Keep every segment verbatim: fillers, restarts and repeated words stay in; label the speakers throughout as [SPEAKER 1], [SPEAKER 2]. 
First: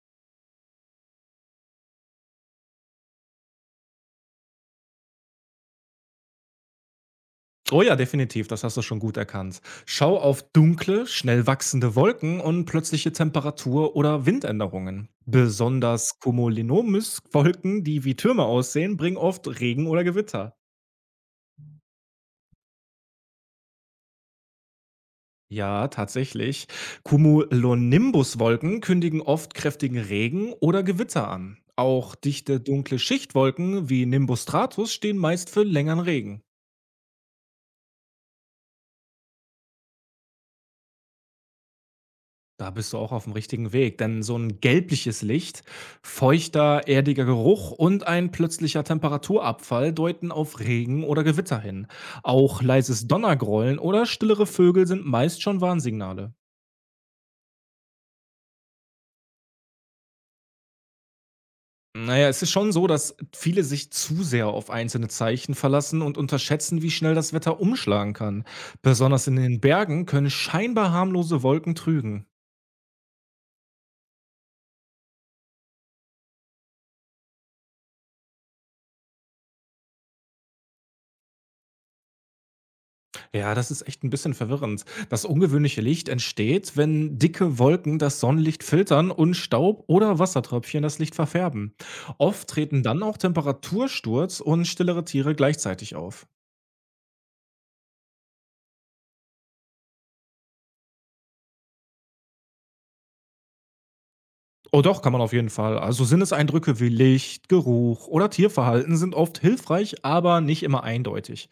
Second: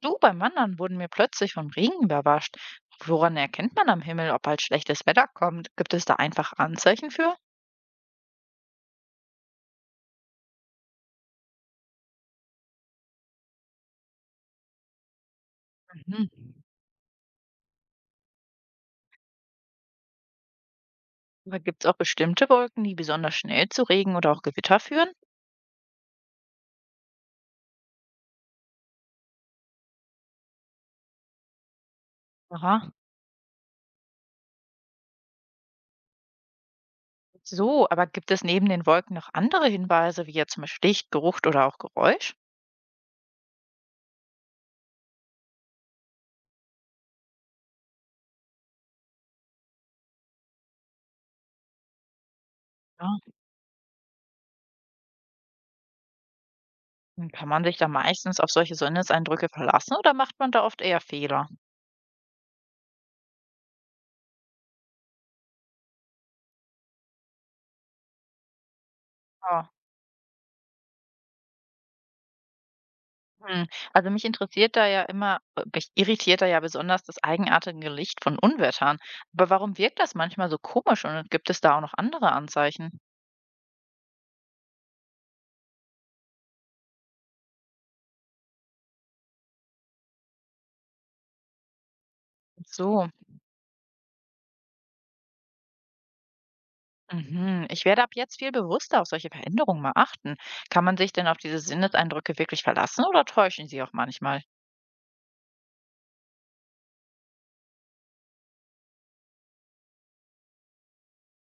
[SPEAKER 1] Du, beim Wandern wurden wir plötzlich vom Regen überrascht. Woran erkennt man am Himmel, ob bald schlechtes Wetter kommt? Gibt es da einfach Anzeichen für?
[SPEAKER 2] Oh ja, definitiv, das hast du schon gut erkannt. Schau auf dunkle, schnell wachsende Wolken und plötzliche Temperatur- oder Windänderungen. Besonders
[SPEAKER 1] Mhm.
[SPEAKER 2] Cumulinomus-Wolken, die wie Türme aussehen, bringen oft Regen oder Gewitter.
[SPEAKER 1] Aber gibt es auch bestimmte Wolken, die besonders schnell zu Regen oder auch Gewitter führen?
[SPEAKER 2] Ja, tatsächlich. Cumulonimbus-Wolken kündigen oft kräftigen Regen oder Gewitter an. Auch dichte,
[SPEAKER 1] Aha.
[SPEAKER 2] dunkle Schichtwolken wie Nimbostratus stehen meist für längeren Regen.
[SPEAKER 1] So, aber gibt es neben den Wolken noch andere Hinweise, wie jetzt zum Beispiel Licht, Geruch oder auch Geräusch?
[SPEAKER 2] Da bist du auch auf dem richtigen Weg, denn so ein gelbliches Licht, feuchter, erdiger Geruch und ein plötzlicher Temperaturabfall deuten auf Regen oder Gewitter hin. Auch leises
[SPEAKER 1] Ja.
[SPEAKER 2] Donnergrollen oder stillere Vögel sind meist schon Warnsignale.
[SPEAKER 1] Kann man sich da meistens auf solche Sinneseindrücke verlassen oder macht man da oft eher Fehler?
[SPEAKER 2] Naja, es ist schon so, dass viele sich zu sehr auf einzelne Zeichen verlassen und unterschätzen, wie schnell das Wetter umschlagen kann. Besonders in den
[SPEAKER 1] Ja.
[SPEAKER 2] Bergen können scheinbar harmlose Wolken trügen.
[SPEAKER 1] Hm, also mich interessiert da ja immer äh, mich irritiert da ja besonders das eigenartige Licht von Unwettern. Aber warum wirkt das manchmal so komisch und gibt es da auch noch andere Anzeichen?
[SPEAKER 2] Ja, das ist echt ein bisschen verwirrend. Das ungewöhnliche Licht entsteht, wenn dicke Wolken das Sonnenlicht filtern und Staub oder Wassertröpfchen das Licht verfärben. Oft treten dann
[SPEAKER 1] So,
[SPEAKER 2] auch Temperatursturz und stillere Tiere gleichzeitig auf.
[SPEAKER 1] mhm. Ich werde ab jetzt viel bewusster auf solche Veränderungen mal achten. Kann man sich denn auf diese Sinneseindrücke wirklich verlassen oder täuschen sie auch manchmal?
[SPEAKER 2] Oh doch, kann man auf jeden Fall. Also Sinneseindrücke wie Licht, Geruch oder Tierverhalten sind oft hilfreich, aber nicht immer eindeutig.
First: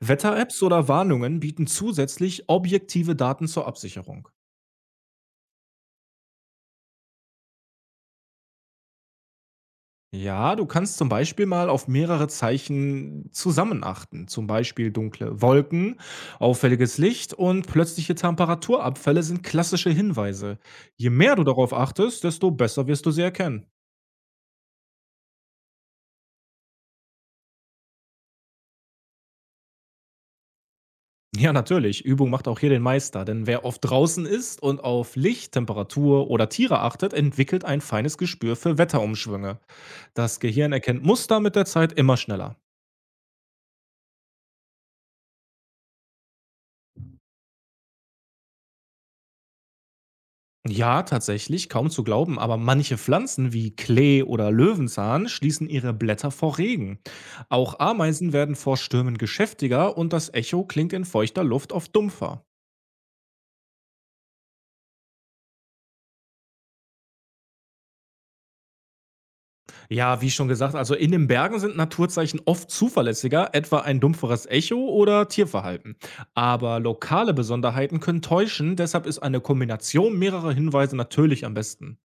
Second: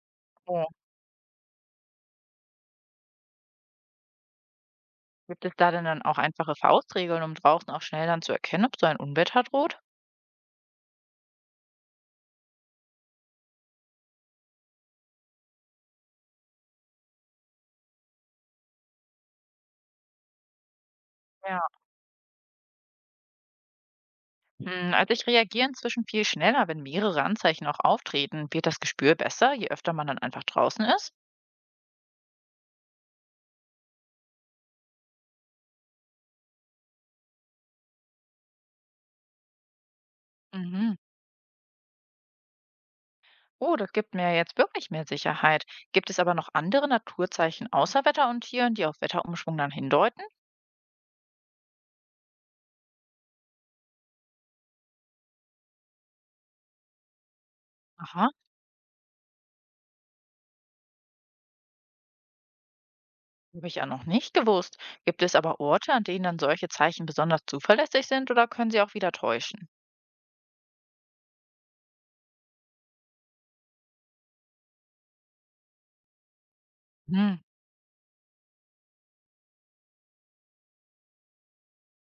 [SPEAKER 2] Wetter-Apps
[SPEAKER 1] Oh.
[SPEAKER 2] oder Warnungen bieten zusätzlich objektive Daten zur Absicherung.
[SPEAKER 1] Gibt es da denn dann auch einfache Faustregeln, um draußen auch schnell dann zu erkennen, ob so ein Unwetter droht?
[SPEAKER 2] Ja, du kannst zum Beispiel mal auf mehrere Zeichen zusammen achten. Zum Beispiel dunkle Wolken, auffälliges Licht und plötzliche Temperaturabfälle sind klassische Hinweise. Je mehr du darauf achtest, desto besser wirst du sie erkennen.
[SPEAKER 1] Hm, also ich reagiere inzwischen viel schneller, wenn mehrere Anzeichen auch auftreten. Wird das Gespür besser, je öfter man dann einfach draußen ist?
[SPEAKER 2] Ja, natürlich. Übung macht auch hier den Meister, denn wer oft draußen ist und auf Licht, Temperatur oder Tiere achtet, entwickelt ein feines Gespür für Wetterumschwünge. Das Gehirn
[SPEAKER 1] Mhm.
[SPEAKER 2] erkennt Muster mit der Zeit immer schneller.
[SPEAKER 1] Oh, das gibt mir jetzt wirklich mehr Sicherheit. Gibt es aber noch andere Naturzeichen außer Wetter und Tieren, die auf Wetterumschwung dann hindeuten?
[SPEAKER 2] Ja, tatsächlich, kaum zu glauben, aber manche Pflanzen wie Klee oder Löwenzahn schließen ihre Blätter vor Regen. Auch
[SPEAKER 1] Aha,
[SPEAKER 2] Ameisen werden vor Stürmen geschäftiger und das Echo klingt in feuchter Luft oft dumpfer.
[SPEAKER 1] habe ich ja noch nicht gewusst. Gibt es aber Orte, an denen dann solche Zeichen besonders zuverlässig sind oder können sie auch wieder täuschen?
[SPEAKER 2] Ja, wie schon gesagt, also in den Bergen sind Naturzeichen oft zuverlässiger, etwa ein dumpferes Echo oder Tierverhalten. Aber lokale
[SPEAKER 1] Hm.
[SPEAKER 2] Besonderheiten können täuschen, deshalb ist eine Kombination mehrerer Hinweise natürlich am besten.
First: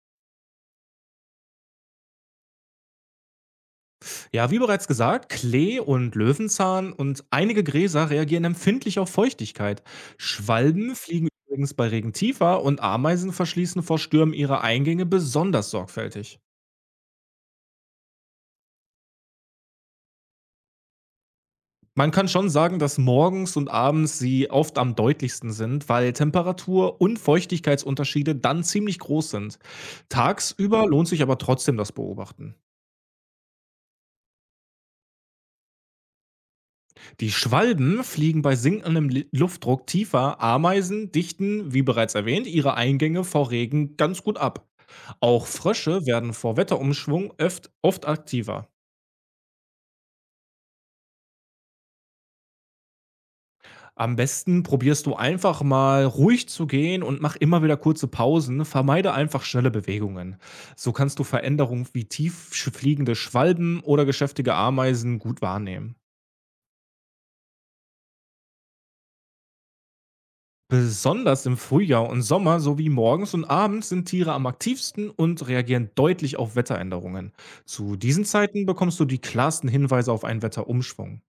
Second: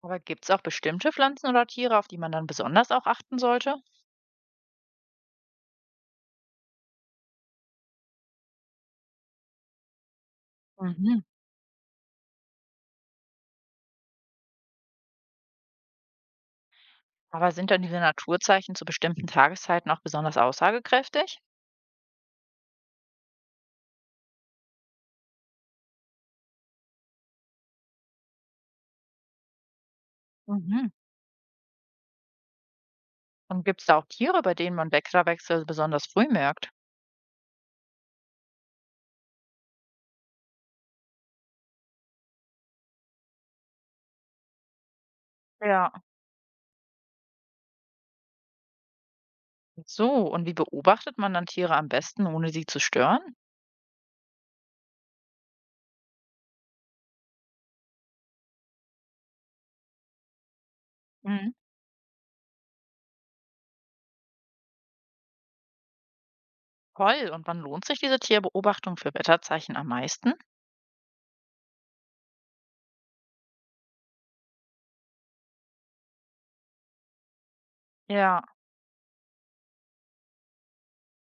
[SPEAKER 1] Aber gibt es auch bestimmte Pflanzen oder Tiere, auf die man dann besonders auch achten sollte?
[SPEAKER 2] Ja, wie bereits gesagt, Klee und Löwenzahn und einige Gräser reagieren empfindlich auf Feuchtigkeit. Schwalben
[SPEAKER 1] Mhm.
[SPEAKER 2] fliegen übrigens bei Regen tiefer und Ameisen verschließen vor Stürmen ihre Eingänge besonders sorgfältig.
[SPEAKER 1] Aber sind dann diese Naturzeichen zu bestimmten Tageszeiten auch besonders aussagekräftig?
[SPEAKER 2] Man kann schon sagen, dass morgens und abends sie oft am deutlichsten sind, weil Temperatur- und Feuchtigkeitsunterschiede dann ziemlich groß sind. Tagsüber
[SPEAKER 1] Mhm.
[SPEAKER 2] lohnt sich aber trotzdem das Beobachten.
[SPEAKER 1] Und gibt es da auch Tiere, bei denen man Wetterwechsel besonders früh merkt?
[SPEAKER 2] Die Schwalben fliegen bei sinkendem Li- Luftdruck tiefer. Ameisen dichten, wie bereits erwähnt, ihre Eingänge vor Regen ganz gut ab. Auch
[SPEAKER 1] Ja.
[SPEAKER 2] Frösche werden vor Wetterumschwung öft, oft aktiver.
[SPEAKER 1] So, und wie beobachtet man dann Tiere am besten, ohne sie zu stören?
[SPEAKER 2] Am besten probierst du einfach mal ruhig zu gehen und mach immer wieder kurze Pausen. Vermeide einfach schnelle Bewegungen. So kannst du
[SPEAKER 1] Mhm.
[SPEAKER 2] Veränderungen wie tief sch- fliegende Schwalben oder geschäftige Ameisen gut wahrnehmen.
[SPEAKER 1] Toll, und wann lohnt sich diese Tierbeobachtung für Wetterzeichen am meisten?
[SPEAKER 2] Besonders im Frühjahr und Sommer sowie morgens und abends sind Tiere am aktivsten und reagieren deutlich auf Wetteränderungen. Zu diesen
[SPEAKER 1] Ja.
[SPEAKER 2] Zeiten bekommst du die klarsten Hinweise auf einen Wetterumschwung.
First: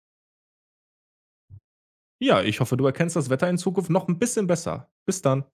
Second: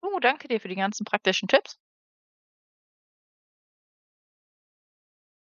[SPEAKER 1] Oh, danke dir für die ganzen praktischen Tipps.
[SPEAKER 2] Ja, ich hoffe, du erkennst das Wetter in Zukunft noch ein bisschen besser. Bis dann.